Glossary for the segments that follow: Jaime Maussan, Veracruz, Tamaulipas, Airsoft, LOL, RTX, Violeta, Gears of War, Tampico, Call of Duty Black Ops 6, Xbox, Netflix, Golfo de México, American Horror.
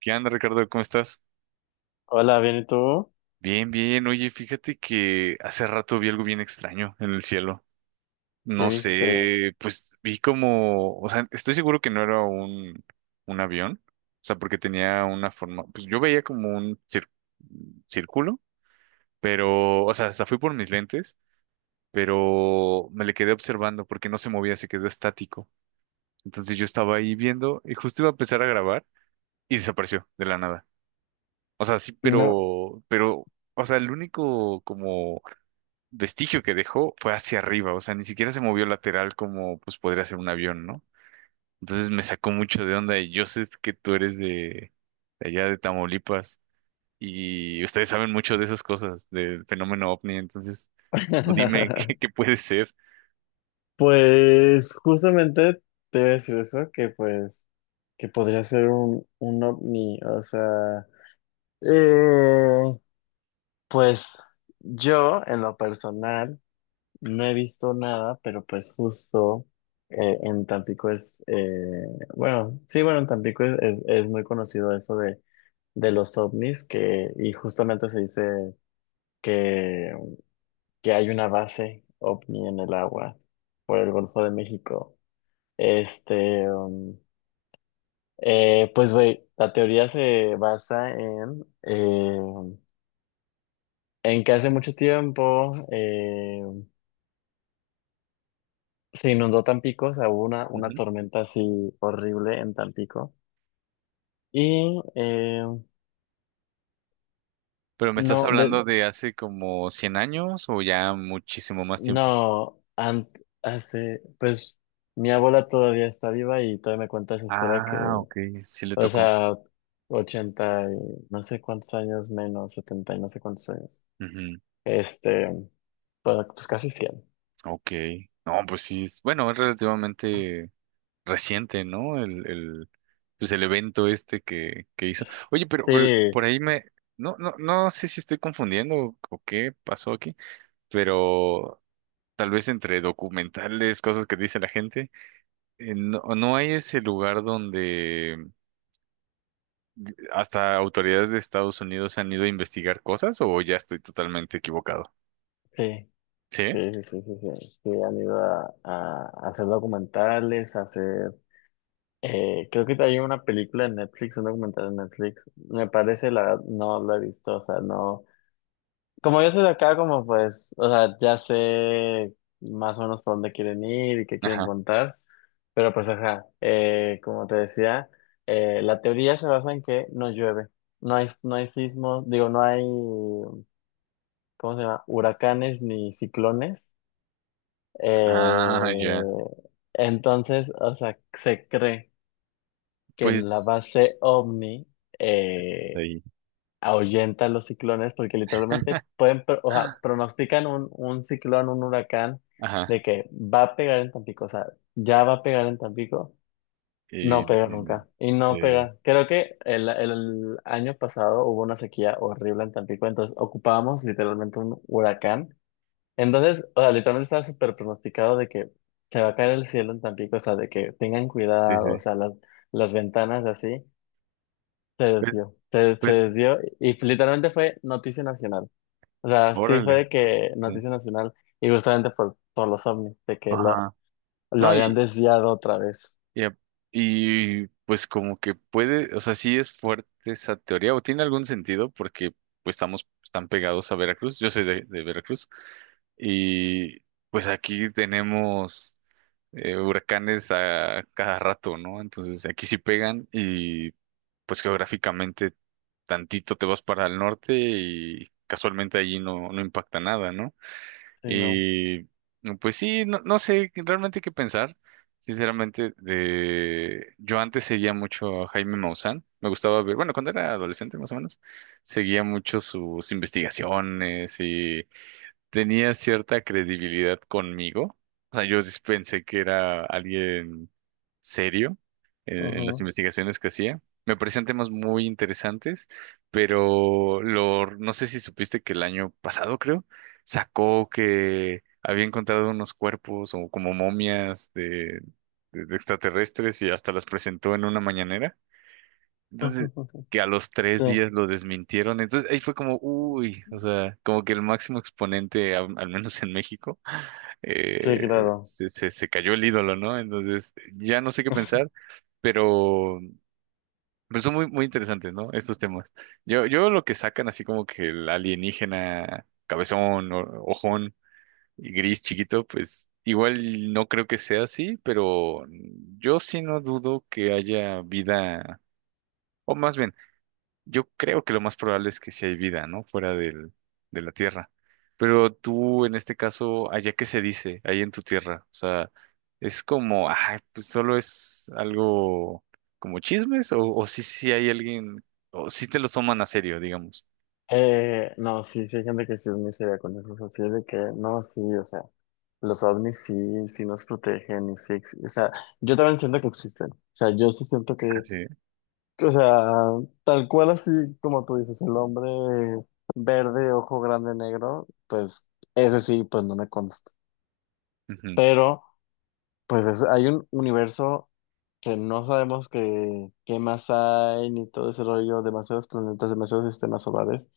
¿Qué onda, Ricardo? ¿Cómo estás? Hola, bien, ¿y tú? Bien, bien. Oye, fíjate que hace rato vi algo bien extraño en el cielo. ¿Qué No viste? sé, pues vi como, o sea, estoy seguro que no era un avión, o sea, porque tenía una forma, pues yo veía como círculo, pero, o sea, hasta fui por mis lentes, pero me le quedé observando porque no se movía, se quedó estático. Entonces yo estaba ahí viendo y justo iba a empezar a grabar y desapareció de la nada. O sea, sí, No, pero, o sea, el único como vestigio que dejó fue hacia arriba, o sea, ni siquiera se movió lateral como pues podría ser un avión, ¿no? Entonces me sacó mucho de onda y yo sé que tú eres de allá de Tamaulipas y ustedes saben mucho de esas cosas, del fenómeno ovni, entonces tú dime qué puede ser. pues justamente te iba a decir eso, que pues, que podría ser un ovni, o sea, eh, pues yo en lo personal no he visto nada, pero pues justo, en Tampico es, bueno, sí, bueno, en Tampico es muy conocido eso de los ovnis, que, y justamente se dice. Que que hay una base ovni en el agua por el Golfo de México. Este, pues, güey, la teoría se basa en que hace mucho tiempo, se inundó Tampico, o sea, hubo una, Ujú. una tormenta así horrible en Tampico. Y Pero me estás no, de, hablando de hace como 100 años o ya muchísimo más tiempo. no, an- hace, pues, mi abuela todavía está viva y todavía me cuenta esa historia. Que, Ah, ok, sí le o tocó. sea, 80 y no sé cuántos años, menos, 70 y no sé cuántos años. Ujú. Este, bueno, pues casi cien. Ok. No, pues sí, es, bueno, es relativamente reciente, ¿no? Pues el evento este que hizo. Oye, pero Sí, por ahí me, no sé si estoy confundiendo o qué pasó aquí, pero tal vez entre documentales, cosas que dice la gente, no, no hay ese lugar donde hasta autoridades de Estados Unidos han ido a investigar cosas o ya estoy totalmente equivocado. sí, ¿Sí? sí, sí, sí, sí, sí. Sí, han ido a hacer documentales, a hacer. Creo que hay una película en Netflix, un documental en Netflix. Me parece, la verdad, no lo he visto, o sea, no. Como yo soy de acá, como pues, o sea, ya sé más o menos por dónde quieren ir y qué quieren Ajá. contar. Pero pues ajá, como te decía, la teoría se basa en que no llueve. No hay sismos, digo, no hay, ¿cómo se llama? Huracanes ni ciclones. Ah, ya. Eh, entonces, o sea, se cree que en la Pues base OVNI eh, ahí. ahuyenta los ciclones porque literalmente pueden, o sea, pronostican un ciclón, un huracán, Ajá. de que va a pegar en Tampico, o sea, ya va a pegar en Tampico. Y, No y pega de- nunca. Y sí, no pega. Creo que el año pasado hubo una sequía horrible en Tampico, entonces ocupábamos literalmente un huracán. Entonces, o sea, literalmente estaba súper pronosticado de que se va a caer el cielo en Tampico, o sea, de que tengan sí, cuidado, sí. o sea, las ventanas así, se Pues, desvió. Se pues, desvió y literalmente fue noticia nacional. O sea, sí fue órale. de que Sí. noticia nacional y justamente por los ovnis, de que lo, Ajá. lo No, habían desviado otra vez. y, a- pues como que puede, o sea, sí es fuerte esa teoría, o tiene algún sentido, porque pues estamos tan pegados a Veracruz. Yo soy de Veracruz. Y pues aquí tenemos huracanes a cada rato, ¿no? Entonces aquí sí pegan y pues geográficamente tantito te vas para el norte y casualmente allí no, no impacta nada, ¿no? Sí, no. Y pues sí, no, realmente qué pensar. Sinceramente, de yo antes seguía mucho a Jaime Maussan. Me gustaba ver, bueno, cuando era adolescente más o menos, seguía mucho sus investigaciones tenía cierta credibilidad conmigo. O sea, yo sí pensé que era alguien serio en las Ujú. investigaciones que hacía. Me parecían temas muy interesantes, pero lo, no sé si supiste que el año pasado, creo, sacó que había encontrado unos cuerpos o como momias de extraterrestres y hasta las presentó en una mañanera. Entonces, que a los 3 días lo desmintieron. Entonces, ahí fue como, uy, o sea, como que el máximo exponente, al menos en México, Sí, eh, claro. se cayó el ídolo, ¿no? Entonces, ya no sé qué pensar, pero, pero son muy, muy interesantes, ¿no? Estos temas. Yo lo que sacan, así como que el alienígena, cabezón, ojón y gris chiquito, pues igual no creo que sea así, pero yo sí no dudo que haya vida. O más bien, yo creo que lo más probable es que sí hay vida, ¿no? Fuera del, de la Tierra. Pero tú, en este caso, allá qué se dice, ahí en tu tierra. O sea, es como, ah, pues solo es algo como chismes, o sí, sí hay alguien, o sí te lo toman a serio, digamos. No, sí, sí hay gente que sí es muy seria con eso, o sea, sí es de que, no, sí, o sea, los ovnis sí, sí nos protegen y sí, o sea, yo también siento que existen, o sea, yo sí siento Ah, que, sí. O sea, tal cual así como tú dices, el hombre verde, ojo grande, negro, pues ese sí, pues no me consta, Ujú. pero pues hay un universo que no sabemos qué, qué más hay, ni todo ese rollo, demasiados planetas, demasiados sistemas solares,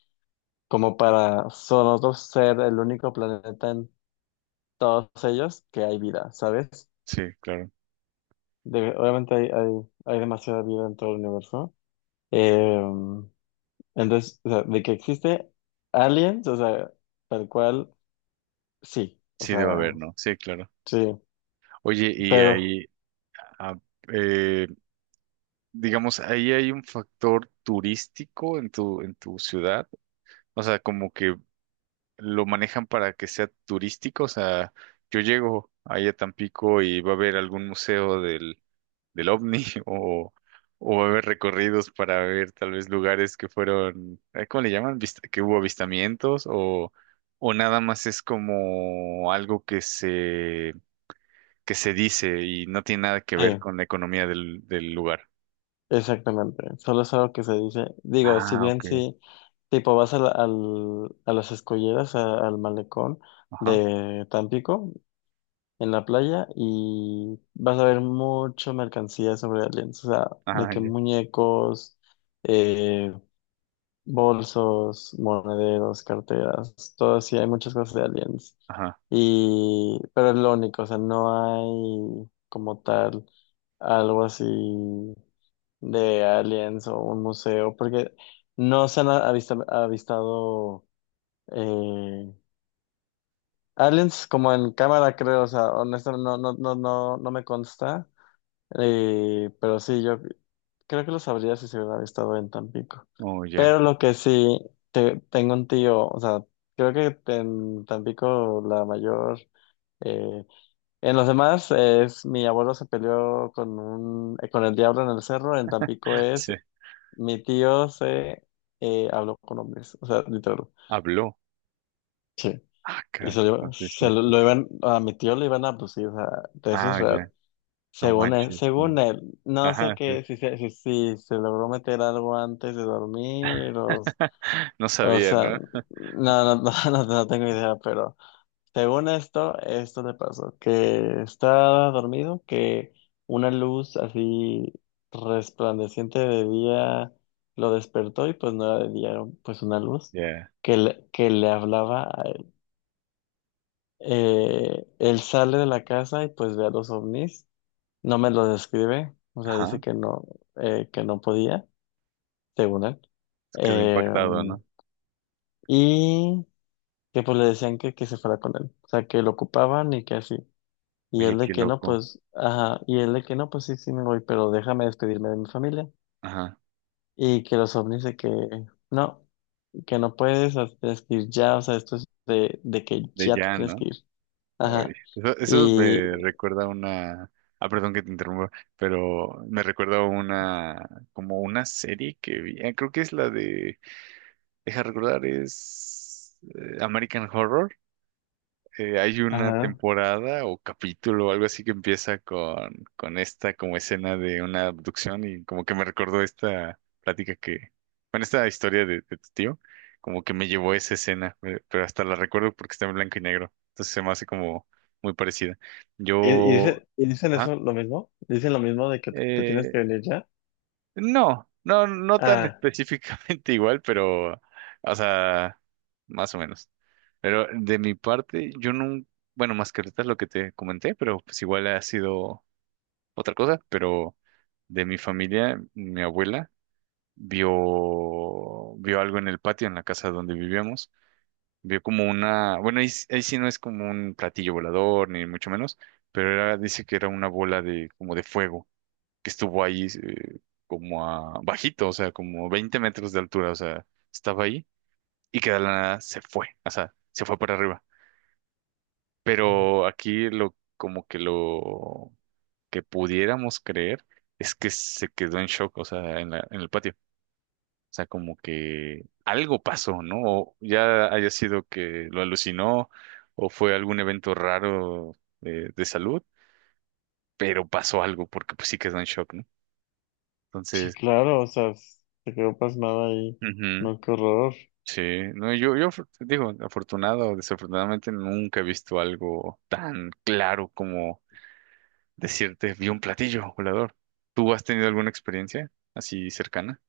como para nosotros ser el único planeta en todos ellos que hay vida, ¿sabes? Sí, claro. Obviamente hay demasiada vida en todo el universo. Eh, entonces, o sea, de que existe aliens, o sea, tal cual, sí, o Sí debe haber, sea, ¿no? Sí, claro. sí, Oye, y pero, ahí, ah, eh, digamos, ahí hay un factor turístico en tu ciudad. O sea, como que lo manejan para que sea turístico. O sea, yo llego ahí a Tampico y va a haber algún museo del OVNI o va a haber recorridos para ver tal vez lugares que fueron, ¿cómo le llaman? Que hubo avistamientos o nada más es como algo que se dice y no tiene nada que ver sí, con la economía del lugar. exactamente, solo es algo que se dice, digo, si Ah, bien ok. sí, tipo vas a, al, a las escolleras, al malecón Ajá. de Tampico, en la playa y vas a ver mucho mercancía sobre aliens, o sea, de Ah, que ya. muñecos, eh, bolsos, monederos, carteras, todo así, hay muchas cosas de aliens. Ajá. Y, pero es lo único, o sea, no hay como tal algo así de aliens o un museo, porque no se han avistado eh, aliens como en cámara, creo, o sea, honestamente no, no, no, no, no me consta. Pero sí, yo creo que lo sabría si se hubiera estado en Tampico. Oh, ya. Pero lo que sí, tengo un tío, o sea, creo que en Tampico la mayor, eh, en los demás es mi abuelo se peleó con un, con el diablo en el cerro, en Tampico es Sí. mi tío se habló con hombres, o sea, literal. Habló. Sí. Y Acá. Sí, se sí, lo, sí. lo iban, a mi tío le iban a abducir, o sea, de eso es Ah, real. ya. No manches, Según sí. él, no sé Ajá, sí. qué, si se logró meter algo antes de dormir No o sabía, sea, ¿no? no, no, no, no, no tengo idea, pero según esto le pasó, que estaba dormido, que una luz así resplandeciente de día lo despertó y pues no era de día, era pues una luz Ya. que le hablaba a él. Él sale de la casa y pues ve a los ovnis. No me lo describe, o sea, dice Ajá. Que no podía, según él. Se quedó Eh, impactado, ¿no? y que pues le decían que se fuera con él, o sea, que lo ocupaban y que así. Y Oye, él de qué que no, loco. pues, ajá, y él de que no, pues sí, sí me voy, pero déjame despedirme de mi familia. Ajá. Y que los ovnis de no, que no puedes, o sea, tienes que ir ya, o sea, esto es de que De ya te ya, tienes ¿no? que ir. Ay, Ajá. eso me Y, recuerda a una. Ah, perdón que te interrumpa, pero me recuerda a una. Como una serie que vi. Ah, creo que es la de. Deja recordar, es. American Horror. Hay una ajá. temporada o capítulo o algo así que empieza con esta como escena de una abducción y como que me recordó esta plática que, bueno, esta historia de tu tío, como que me llevó a esa escena, pero hasta la recuerdo porque está en blanco y negro, entonces se me hace como muy parecida. Y, y Yo, dice- y dicen ajá, eso lo mismo, dicen lo mismo de que te tienes eh, que venir ya. no, no, no tan Ah, específicamente igual, pero, o sea, más o menos. Pero de mi parte, yo no, bueno, más que ahorita es lo que te comenté, pero pues igual ha sido otra cosa, pero de mi familia, mi abuela vio algo en el patio, en la casa donde vivíamos, vio como una, bueno, ahí, ahí sí no es como un platillo volador, ni mucho menos, pero era, dice que era una bola de, como de fuego que estuvo ahí como a bajito, o sea, como 20 metros de altura, o sea, estaba ahí y que de la nada se fue, o sea, se fue para arriba. Pero aquí lo como que lo que pudiéramos creer es que se quedó en shock, o sea, en en el patio. O sea, como que algo pasó, ¿no? O ya haya sido que lo alucinó o fue algún evento raro de salud, pero pasó algo porque pues sí quedó en shock, ¿no? sí, Entonces, claro, o sea, se quedó pasmada ahí. ujú. No, qué horror. Sí, no, digo, afortunado o desafortunadamente nunca he visto algo tan claro como decirte, vi un platillo volador. ¿Tú has tenido alguna experiencia así cercana?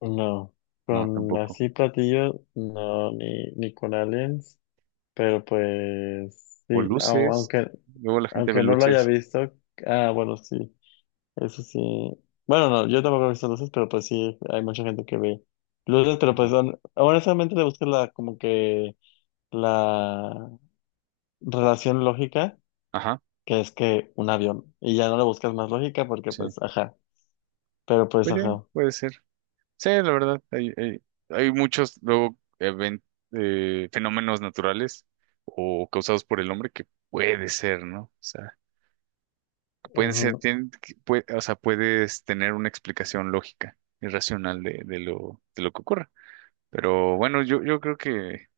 No, No, con tampoco. así platillos, no, ni, ni con aliens, pero pues O sí, luces, aunque, luego la gente ve aunque no lo haya luces. visto, ah, bueno, sí, eso sí. Bueno, no, yo tampoco he visto luces, pero pues sí, hay mucha gente que ve luces, pero pues Ujú. Honestamente le busco la, como que la relación lógica, Ajá, que es que un avión, y ya no le buscas más lógica porque sí. pues, ajá. Pero pues, Pues sí, ajá. puede ser. Sí, la verdad, hay muchos luego fenómenos naturales o causados por el hombre que puede ser, ¿no? O sea, pueden ser, Ujú. O sea, puedes tener una explicación lógica y racional de lo que ocurra. Pero bueno, yo creo que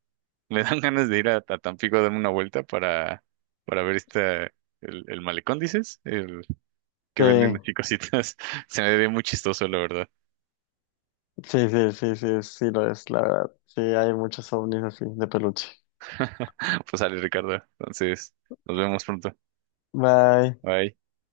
me dan ganas de ir a Tampico a darme una vuelta para ver esta, el malecón, dices, el que venden Sí, así cositas. Se me ve muy chistoso, la verdad. sí, sí, sí, sí, sí lo es, la verdad. Sí, hay muchos ovnis así, de peluche. Pues sale, Ricardo. Entonces, nos vemos pronto. Bye. Bye.